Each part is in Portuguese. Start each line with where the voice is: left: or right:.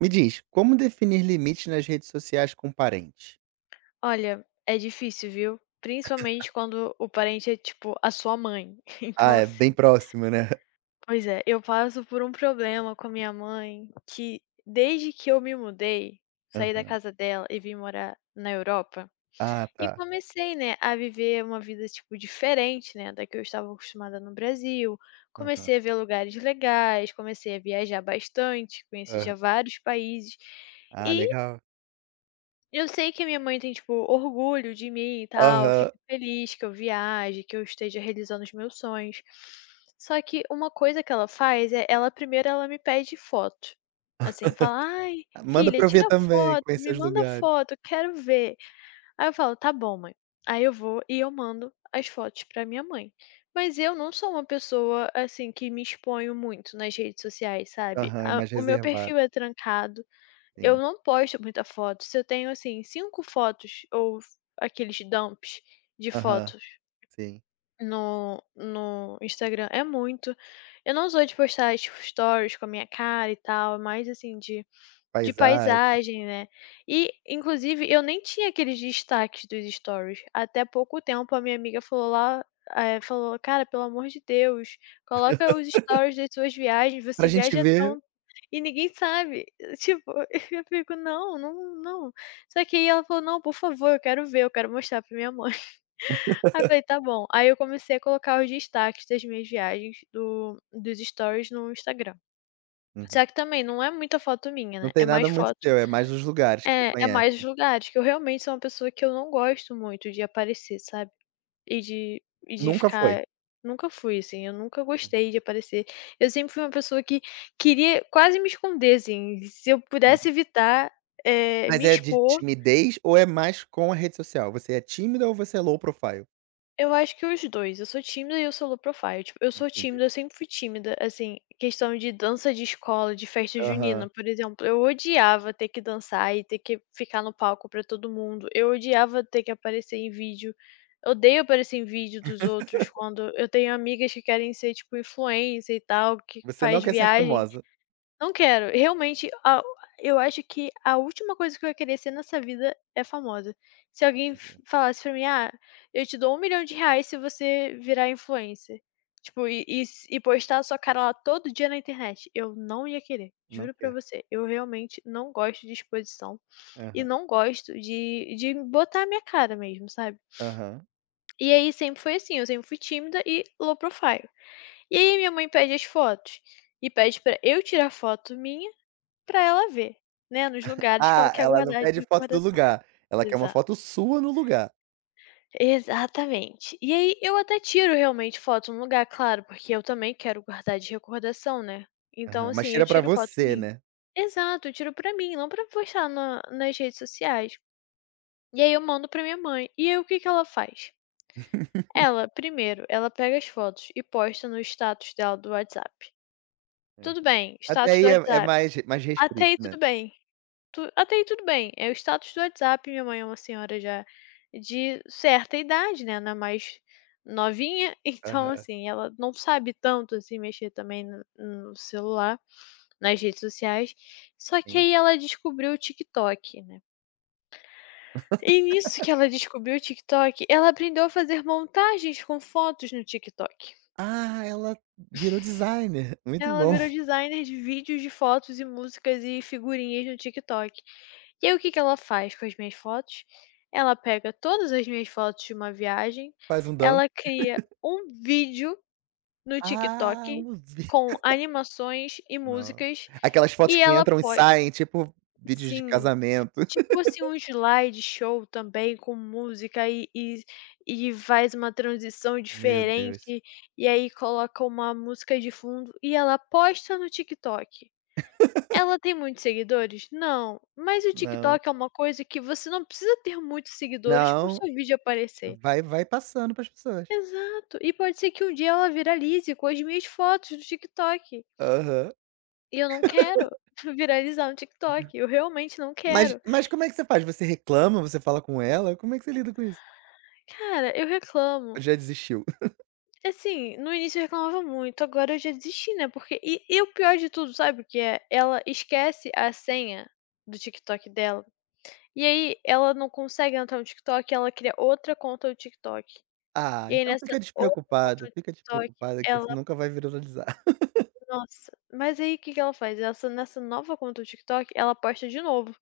right: Me diz, como definir limites nas redes sociais com parentes?
left: Olha, é difícil, viu. Principalmente quando o parente é, tipo, a sua mãe.
right: Ah,
left: Então,
right: é bem
left: assim,
right: próximo, né?
left: pois é, eu passo por um problema com a minha mãe que desde que eu me mudei, saí da
right: Aham.
left: casa dela e vim morar na Europa,
right: Ah,
left: e
right: tá.
left: comecei, né, a viver uma vida, tipo, diferente, né, da que eu estava acostumada no Brasil.
right: Aham,
left: Comecei a ver lugares legais, comecei a viajar bastante, conheci
right: aham.
left: já vários países.
right: Ah,
left: E
right: legal.
left: eu sei que a minha mãe tem, tipo, orgulho de mim e tal,
right: Aham.
left: fica feliz que eu viaje, que eu esteja realizando os meus sonhos. Só que uma coisa que ela faz é, ela primeiro ela me pede foto. Assim, fala: "Ai,
right: Manda
left: filha,
right: pra eu
left: tira
right: ver também,
left: foto, me
right: conhecer os
left: manda
right: lugares.
left: foto, quero ver". Aí eu falo: "Tá bom, mãe". Aí eu vou e eu mando as fotos pra minha mãe. Mas eu não sou uma pessoa, assim, que me exponho muito nas redes sociais, sabe.
right: Aham, é
left: A
right: mais
left: o meu
right: reservado,
left: perfil é trancado, eu
right: sim.
left: não posto muita foto. Se eu tenho, assim, 5 fotos ou aqueles dumps de
right: Aham,
left: fotos
right: sim.
left: no Instagram, é muito. Eu não sou de postar, tipo, stories com a minha cara e tal, é mais, assim, de
right: Paisagem.
left: paisagem, né. E, inclusive, eu nem tinha aqueles destaques dos stories. Até pouco tempo a minha amiga falou lá, falou: "Cara, pelo amor de Deus, coloca os stories das suas viagens,
right: Pra
left: você
right: gente
left: viaja
right: ver.
left: tão e ninguém sabe". Tipo, eu fico: "Não, não, não". Só que aí ela falou: "Não, por favor, eu quero ver, eu quero mostrar pra minha mãe". Aí eu falei: "Tá bom". Aí eu comecei a colocar os destaques das minhas viagens do dos stories no Instagram.
right: Uhum.
left: Só que também não é muita foto minha, né,
right: Não
left: é
right: tem
left: mais
right: nada muito
left: foto,
right: teu, é mais os lugares que você
left: é, é
right: conhece.
left: mais os lugares, que eu realmente sou uma pessoa que eu não gosto muito de aparecer, sabe, e de
right: Nunca foi?
left: ficar, nunca fui, assim, eu nunca gostei de aparecer. Eu sempre fui uma pessoa que queria quase me esconder, assim, se eu pudesse
right: Uhum.
left: evitar, me
right: Mas é de
left: expor.
right: timidez ou é mais com a rede social? Você é tímida ou você é low profile?
left: Eu acho que os 2. Eu sou tímida e eu sou low profile, tipo, eu sou
right: Entendi.
left: tímida, eu sempre fui tímida, assim, questão de dança de escola, de festa
right: Aham.
left: junina, por exemplo, eu odiava ter que dançar e ter que ficar no palco pra todo mundo, eu odiava ter que aparecer em vídeo. Eu odeio aparecer em vídeo dos outros quando eu tenho amigas que querem ser, tipo, influencer e tal, que
right: Você não
left: faz
right: quer ser
left: viagem.
right: famosa.
left: Não quero. Realmente, a eu acho que a última coisa que eu ia querer ser nessa vida é famosa. Se alguém
right: Entendi.
left: f falasse pra mim: "Ah, eu te dou 1.000.000 de reais se você virar influencer", tipo, e postar a sua cara lá todo dia na internet, eu não ia querer,
right: Não
left: juro pra
right: quer.
left: você. Eu realmente não gosto de exposição e
right: Aham,
left: não gosto de botar a minha cara mesmo, sabe.
right: aham.
left: E aí sempre foi assim, eu sempre fui tímida e low profile. E aí minha mãe pede as fotos e pede pra eu tirar foto minha, pra ela ver, né, nos lugares que ela
right: Ah,
left: quer
right: ela não
left: guardar de
right: pede foto do
left: recordação.
right: lugar, ela quer uma
left: Exato.
right: foto sua no lugar.
left: Exatamente. E aí eu até tiro realmente foto num lugar, claro, porque eu também quero guardar de recordação, né. Então,
right: Aham, mas
left: assim, eu
right: tira pra
left: tiro foto
right: você,
left: minha.
right: né.
left: Exato, eu tiro pra mim, não pra postar na nas redes sociais. E aí eu mando pra minha mãe. E aí o que que ela faz? Ela, primeiro, ela pega as fotos e posta no status dela do WhatsApp. Tudo
right: Aham.
left: bem,
right: Até
left: status
right: aí
left: do
right: é
left: WhatsApp.
right: mais
left: Até
right: restrito,
left: aí
right: né.
left: tudo bem. Tu Até aí tudo bem, é o status do WhatsApp, minha mãe é uma senhora já de certa idade, né, não é mais novinha, então
right: Aham,
left: assim, ela não sabe tanto, assim, mexer também no celular, nas redes sociais, só que
right: sim.
left: aí ela descobriu o TikTok, né. E nisso que ela descobriu o TikTok, ela aprendeu a fazer montagens com fotos no TikTok.
right: Ah, ela virou designer, muito
left: Ela
right: bom.
left: virou designer de vídeos de fotos e músicas e figurinhas no TikTok. E aí o que que ela faz com as minhas fotos? Ela pega todas as minhas fotos de uma viagem,
right: Faz um dump.
left: ela cria um vídeo no
right: Ah,
left: TikTok
right: um vi
left: com animações e
right: no
left: músicas
right: aquelas fotos
left: e
right: que
left: ela
right: entram e
left: posta,
right: saem, tipo vídeos de
left: sim,
right: casamento.
left: tipo assim um slideshow também com música e e faz uma transição
right: Meu Deus.
left: diferente, e aí coloca uma música de fundo e ela posta no TikTok. Ela tem muitos seguidores? Não, mas o
right: Não,
left: TikTok é uma coisa que você não precisa ter muitos seguidores para o
right: não,
left: seu vídeo aparecer.
right: vai passando para as pessoas.
left: Exato, e pode ser que um dia ela viralize com as minhas fotos do TikTok,
right: Aham.
left: e eu não quero viralizar no TikTok, eu realmente não
right: Mas
left: quero.
right: mas como é que você faz? Você reclama, você fala com ela? Como é que você lida com isso?
left: Cara, eu reclamo.
right: Ou já desistiu?
left: Assim, no início eu reclamava muito, agora eu já desisti, né, porque e o pior de tudo, sabe o que é? Ela esquece a senha do TikTok dela, e aí ela não consegue entrar no TikTok, ela cria outra conta do TikTok.
right: Ah,
left: E aí
right: então
left: nessa outra conta do
right: fica
left: TikTok,
right: despreocupada que isso
left: ela,
right: nunca vai viralizar.
left: nossa, mas aí que ela faz? Essa, nessa nova conta do TikTok, ela posta de novo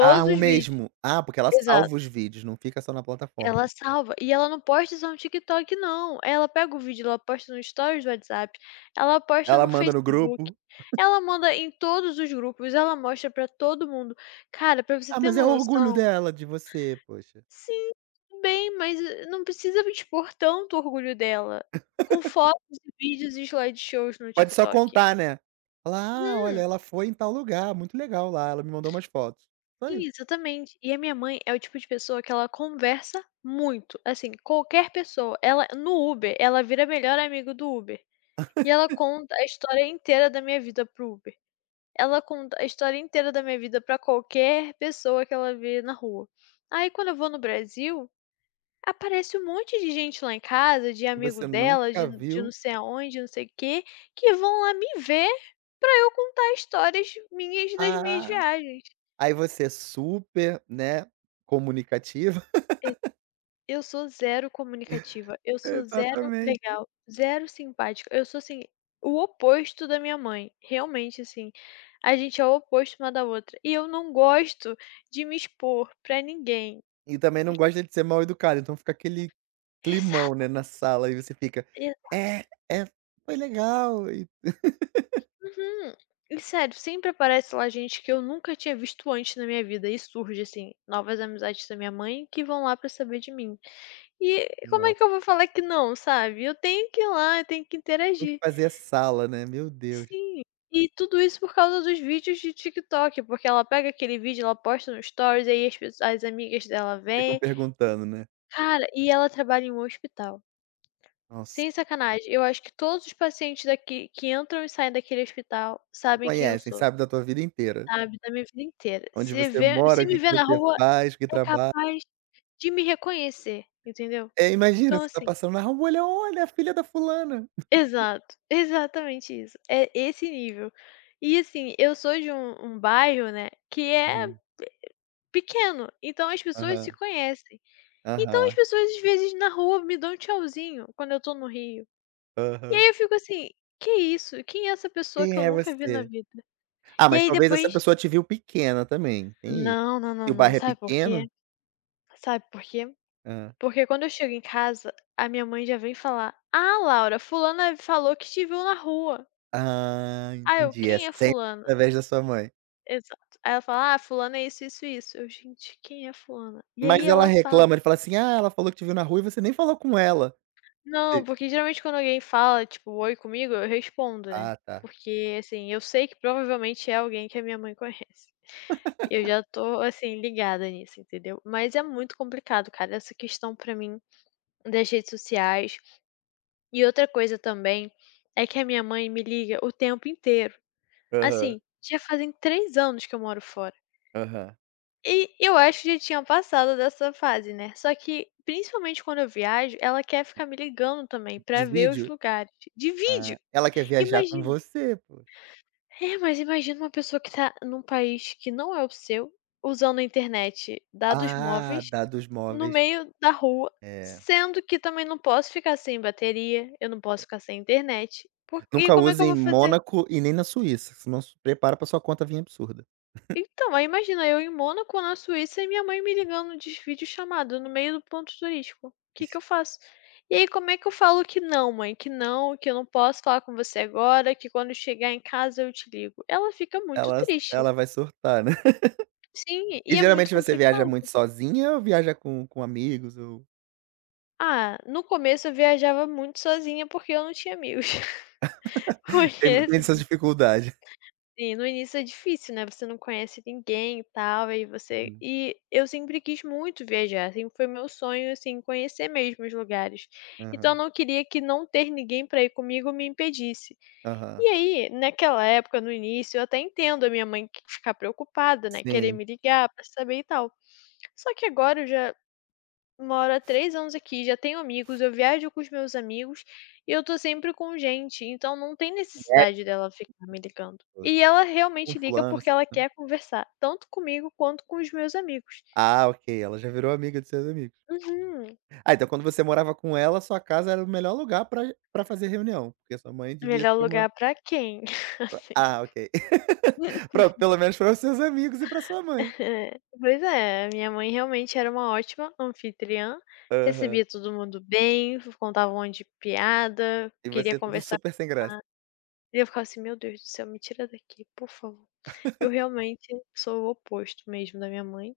right: Ah, o
left: os vídeos.
right: mesmo. Ah, porque ela
left: Exato.
right: salva os vídeos, não fica só na plataforma.
left: Ela salva e ela não posta só no TikTok não, ela pega o vídeo, ela posta no stories do WhatsApp, ela posta
right: Ela
left: no
right: manda no
left: Facebook,
right: grupo.
left: ela manda em todos os grupos, ela mostra pra todo mundo. Cara, pra você
right: Ah,
left: ter
right: mas é
left: uma
right: o orgulho
left: noção,
right: dela de você, poxa.
left: sim, tudo bem, mas, não precisa expor tanto o orgulho dela, com fotos e vídeos e slideshows no
right: Pode só
left: TikTok.
right: contar, né. Falar: "Ah, olha,
left: Hum,
right: ela foi em tal lugar, muito legal lá, ela me mandou umas fotos". Só isso.
left: exatamente. E a minha mãe é o tipo de pessoa que ela conversa muito, assim, qualquer pessoa, ela no Uber, ela vira melhor amigo do Uber. E ela conta a história inteira da minha vida pro Uber. Ela conta a história inteira da minha vida para qualquer pessoa que ela vê na rua. Aí quando eu vou no Brasil, aparece um monte de gente lá em casa, de
right: E
left: amigo
right: você
left: dela, de
right: nunca
left: de não
right: viu.
left: sei aonde, não sei o quê, que vão lá me ver pra eu contar histórias minhas das minhas
right: Ah,
left: viagens.
right: aí você é super, né, comunicativa.
left: Eu sou zero comunicativa, eu sou zero
right: Exatamente.
left: legal, zero simpática, eu sou, assim, o oposto da minha mãe, realmente, assim, a gente é o oposto uma da outra, e eu não gosto de me expor pra ninguém.
right: E também não gosta de ser mal educado, então fica aquele climão, né,
left: Exatamente,
right: na sala e você fica:
left: e
right: "É, é, foi legal", e.
left: uhum. E sério, sempre aparece lá gente que eu nunca tinha visto antes na minha vida e surge, assim, novas amizades da minha mãe que vão lá pra saber de mim. E como é
right: No
left: que eu vou falar que não, sabe? Eu tenho que ir lá, eu tenho que
right: Tem que
left: interagir.
right: fazer a sala, né, meu Deus.
left: Sim, e tudo isso por causa dos vídeos de TikTok, porque ela pega aquele vídeo, ela posta no stories, aí as amigas dela
right: Ficam
left: vêm.
right: perguntando, né.
left: Cara, e ela trabalha em um hospital.
right: Nossa,
left: Sem sacanagem, eu acho que todos os pacientes daqui que entram e saem daquele hospital
right: te
left: sabem quem eu
right: conhecem,
left: sou,
right: sabe da tua vida inteira.
left: sabe, da minha vida inteira.
right: Onde você mora,
left: Se
right: o
left: me
right: que que
left: vê na
right: você
left: rua,
right: faz, o que
left: é
right: trabalha.
left: capaz de me reconhecer, entendeu?
right: É, imagina,
left: Então
right: você tá
left: assim,
right: passando na rua, olha: "Olha, a filha da fulana".
left: exato, exatamente isso, é esse nível. E assim, eu sou de um bairro, né, que é
right: Uhum.
left: pequeno, então as pessoas se
right: Aham,
left: conhecem. Então as
right: aham,
left: pessoas às vezes na rua me dão um tchauzinho quando eu tô no Rio. E
right: aham.
left: aí eu fico assim: "Que isso? Quem é essa pessoa que
right: Quem
left: eu
right: é
left: nunca vi na
right: você?
left: vida?".
right: Ah,
left: E
right: mas
left: aí
right: talvez essa
left: depois,
right: pessoa te viu pequena também, tem isso.
left: não, não, não,
right: Se o
left: não,
right: bairro é
left: sabe por quê?
right: pequeno.
left: Sabe por quê?
right: Hã.
left: Porque quando eu chego em casa, a minha mãe já vem falar: "Ah, Laura, fulana falou que te viu na rua".
right: Ah,
left: Ah, eu:
right: entendi. É
left: "Quem é
right: sempre
left: fulana?".
right: através da sua mãe.
left: Exato. Aí ela fala: "Ah, fulana é isso, isso, isso". Eu: "Gente, quem é fulana?". E aí
right: Mas ela
left: ela fala,
right: reclama, ele fala assim: "Ah, ela falou que te viu na rua e você nem falou com ela".
left: não,
right: E
left: porque geralmente quando alguém fala, tipo, "Oi" comigo, eu respondo, né,
right: ah, tá.
left: porque, assim, eu sei que provavelmente é alguém que a minha mãe conhece. Eu já tô, assim, ligada nisso, entendeu. Mas é muito complicado, cara, essa questão pra mim das redes sociais. E outra coisa também é que a minha mãe me liga o tempo inteiro.
right: Aham,
left: Assim, já fazem 3 anos que eu moro fora.
right: aham.
left: E eu acho que já tinha passado dessa fase, né, só que, principalmente quando eu viajo, ela quer ficar me ligando também
right: De
left: pra ver os
right: vídeo.
left: lugares, de vídeo.
right: Ah, ela quer viajar com
left: Imagina
right: você, poxa.
left: É, mas imagina uma pessoa que tá num país que não é o seu, usando a internet, dados
right: Ah,
left: móveis,
right: dados
left: no
right: móveis.
left: meio da rua,
right: É.
left: sendo que também não posso ficar sem bateria, eu não posso ficar sem internet, por e
right: Nunca
left: como é que
right: use
left: eu
right: em
left: vou fazer?
right: Mônaco e nem na Suíça, senão se prepara pra sua conta vir absurda.
left: Então, aí imagina eu em Mônaco, na Suíça, e minha mãe me ligando de videochamada no meio do ponto turístico. O que que eu faço? E aí, como é que eu falo que não, mãe? Que não, que eu não posso falar com você agora, que quando eu chegar em casa eu te ligo. Ela fica muito
right: Ela
left: triste.
right: ela vai surtar, né.
left: Sim,
right: E
left: e é muito
right: geralmente você viaja
left: complicado.
right: muito sozinha ou viaja com amigos ou
left: Ah, no começo eu viajava muito sozinha porque eu não tinha amigos. Porque
right: tem essas
left: assim.
right: dificuldade?
left: Sim, no início é difícil, né, você não conhece ninguém e tal, aí você
right: Uhum.
left: e eu sempre quis muito viajar, sempre foi meu sonho, assim, conhecer mesmo os lugares. Então eu
right: Aham,
left: não queria que não ter ninguém pra ir comigo me impedisse. E
right: aham.
left: aí, naquela época, no início, eu até entendo a minha mãe que ficar preocupada, né, querer
right: Sim.
left: me ligar pra saber e tal. Só que agora eu já moro há 3 anos aqui, já tenho amigos, eu viajo com os meus amigos e eu tô sempre com gente, então não tem necessidade dela ficar me ligando.
right: Você
left: E ela
right: com
left: realmente liga
right: fulano
left: porque
right: se
left: ela quer conversar, tanto comigo quanto com os meus amigos.
right: Ah, ok, ela já virou amiga dos seus amigos.
left: Uhum.
right: Ah, então quando você morava com ela, sua casa era o melhor lugar pra fazer reunião, porque sua mãe devia
left: Melhor
right: ser uma
left: lugar pra quem? Assim.
right: ah, ok. Pronto, pelo menos para os seus amigos e pra sua mãe.
left: Pois é, minha mãe realmente era uma ótima anfitriã,
right: Aham.
left: recebia todo mundo bem, contava um monte de piada,
right: E
left: queria
right: você tudo
left: conversar
right: super sem graça.
left: e eu ficava assim: "Meu Deus do céu, me tira daqui, por favor". Eu realmente sou o oposto mesmo da minha mãe.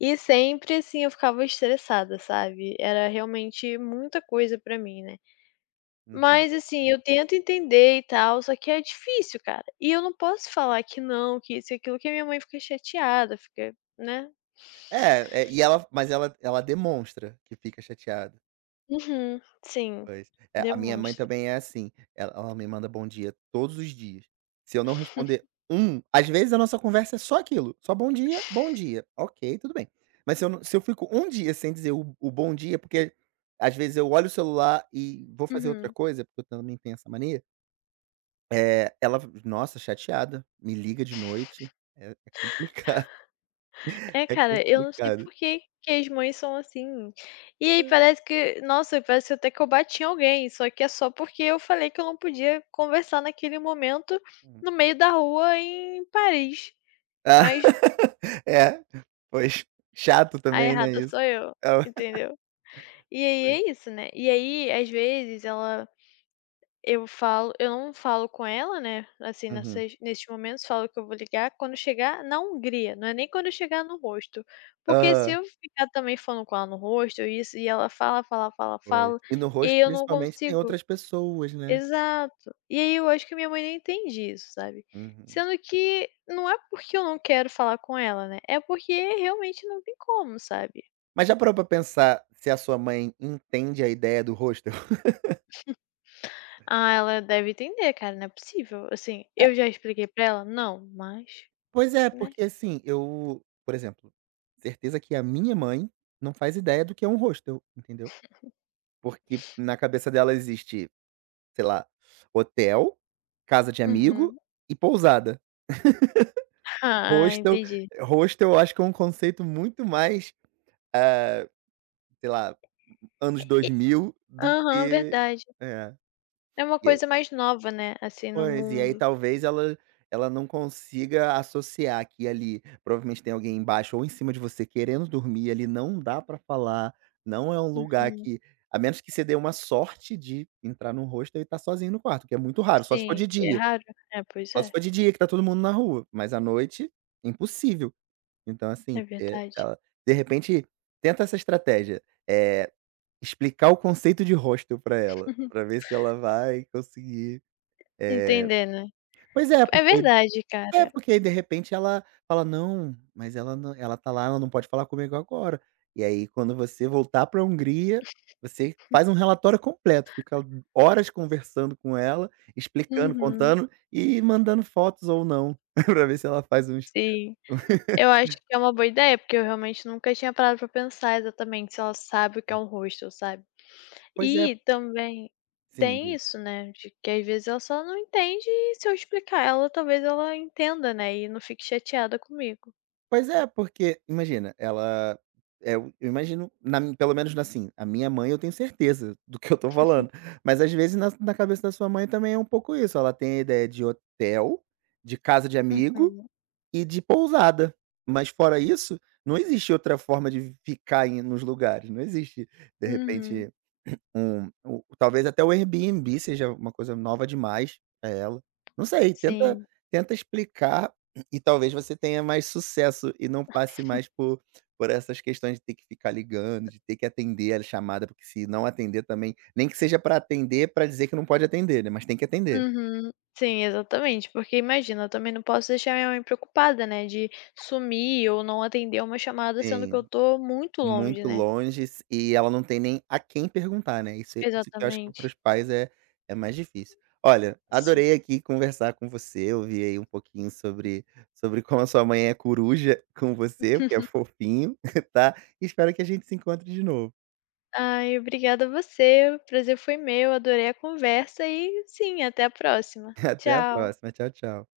left: E sempre, assim, eu ficava estressada, sabe. Era realmente muita coisa pra mim, né.
right: Uhum.
left: Mas, assim, eu tento entender e tal, só que é difícil, cara. E eu não posso falar que não, que isso e aquilo, que a minha mãe fica chateada, fica, né.
right: E ela mas ela ela demonstra que fica chateada.
left: Uhum, sim,
right: Pois. É, a minha mãe
left: demonstra.
right: também é assim, ela me manda bom dia todos os dias. Se eu não responder às vezes a nossa conversa é só aquilo, só bom dia, ok, tudo bem. Mas se eu fico um dia sem dizer o bom dia, porque às vezes eu olho o celular e vou fazer outra
left: Uhum.
right: coisa, porque eu também tenho essa mania, eh, ela nossa, chateada, me liga de noite, é complicado,
left: É,
right: é
left: cara, eu não sei
right: complicado.
left: por que que as mães são assim. E aí parece que nossa, parece até que eu bati em alguém, só que é só porque eu falei que eu não podia conversar naquele momento
right: Hum.
left: no meio da rua em Paris,
right: Ah,
left: mas
right: é, pois, chato
left: a
right: também, né,
left: errada
right: isso.
left: sou eu,
right: Hã,
left: entendeu. E aí
right: pois.
left: é isso, né. E aí, às vezes, ela. Eu falo, eu não falo com ela, né, assim,
right: Uhum.
left: nessas nesses momentos, falo que eu vou ligar quando chegar na Hungria, não é nem quando eu chegar no rosto. Porque se
right: Aham,
left: eu ficar também falando com ela no rosto, isso, e ela fala, fala, fala,
right: pois.
left: fala,
right: E no
left: e aí
right: rosto,
left: eu não
right: principalmente, tem
left: consigo,
right: outras pessoas, né.
left: exato. E aí eu acho que minha mãe não entende isso, sabe.
right: Uhum.
left: Sendo que não é porque eu não quero falar com ela, né, é porque realmente não tem como, sabe.
right: Mas já parou pra pensar se a sua mãe entende a ideia do rosto?
left: Ah, ela deve entender, cara, não é possível. Assim, eu já expliquei pra ela? Não, mas,
right: Pois é,
left: né.
right: porque assim, eu, por exemplo, certeza que a minha mãe não faz ideia do que é um hostel, entendeu. Porque na cabeça dela existe, sei lá, hotel, casa de amigo
left: Uhum.
right: e pousada.
left: Ah,
right: Hostel
left: entendi.
right: hostel eu acho que é um conceito muito mais, ah, sei lá, anos 2000, do
left: Aham,
right: que
left: verdade.
right: é,
left: É uma
right: é.
left: coisa mais nova, né, assim, no
right: Pois, e aí
left: mundo.
right: talvez ela não consiga associar que ali provavelmente tem alguém embaixo ou em cima de você querendo dormir, ali não dá pra falar, não é um lugar
left: Uhum.
right: que a menos que você dê uma sorte de entrar num hostel e estar sozinho no quarto, que é muito raro, só se for
left: Sim,
right: de
left: é
right: dia,
left: raro. É, pois
right: só se
left: é,
right: for de dia que tá todo mundo na rua, mas à noite, impossível. Então assim,
left: é verdade.
right: ela de repente tenta essa estratégia, eh, explicar o conceito de hostel pra ela, pra ver se ela vai conseguir, eh
left: Entender, né.
right: pois é,
left: É
right: porque.
left: verdade,
right: É,
left: cara.
right: porque aí de repente ela fala: "Não, mas ela nã ela tá lá, ela não pode falar comigo agora". E aí quando você voltar pra Hungria, você faz um relatório completo, fica horas conversando com ela, explicando,
left: Uhum,
right: contando e mandando fotos ou não, pra ver se ela faz uns.
left: sim. Eu acho que é uma boa ideia, porque eu realmente nunca tinha parado pra pensar exatamente se ela sabe o que é um hostel, sabe.
right: Pois é.
left: E também
right: Sim,
left: tem
right: diga.
left: isso, né, de que às vezes ela só não entende e se eu explicar ela, talvez ela entenda, né, e não fique chateada comigo.
right: Pois é, porque imagina, ela eh, eu imagino, na mi pelo menos assim, a minha mãe eu tenho certeza do que eu tô falando, mas às vezes na cabeça da sua mãe também é um pouco isso, ela tem a ideia de hotel, de casa de amigo
left: Uhum.
right: e de pousada, mas fora isso, não existe outra forma de ficar nos lugares, não existe de
left: Uhum,
right: repente um o talvez até o Airbnb seja uma coisa nova demais para ela. Não sei, tenta
left: sim.
right: tenta explicar e talvez você tenha mais sucesso e não passe mais por essas questões de ter que ficar ligando, de ter que atender a chamada, porque se não atender também nem que seja para atender, para dizer que não pode atender, né, mas tem que atender.
left: Uhum. Sim, exatamente, porque imagina, eu também não posso deixar minha mãe preocupada, né, de sumir ou não atender uma chamada, sendo que eu
right: Sim.
left: tô muito longe,
right: Muito
left: né.
right: longe s e ela não tem nem a quem perguntar, né, isso é, isso que eu acho que para
left: Exatamente.
right: os pais é mais difícil. Olha,
left: Sim.
right: adorei aqui conversar com você, ouvir aí um pouquinho sobre como a sua mãe é coruja com você, porque é fofinho, tá. Espero que a gente se encontre de novo.
left: Ai, obrigada a você, o prazer foi meu, adorei a conversa e sim, até a próxima.
right: Até a
left: Tchau.
right: próxima. Tchau, tchau.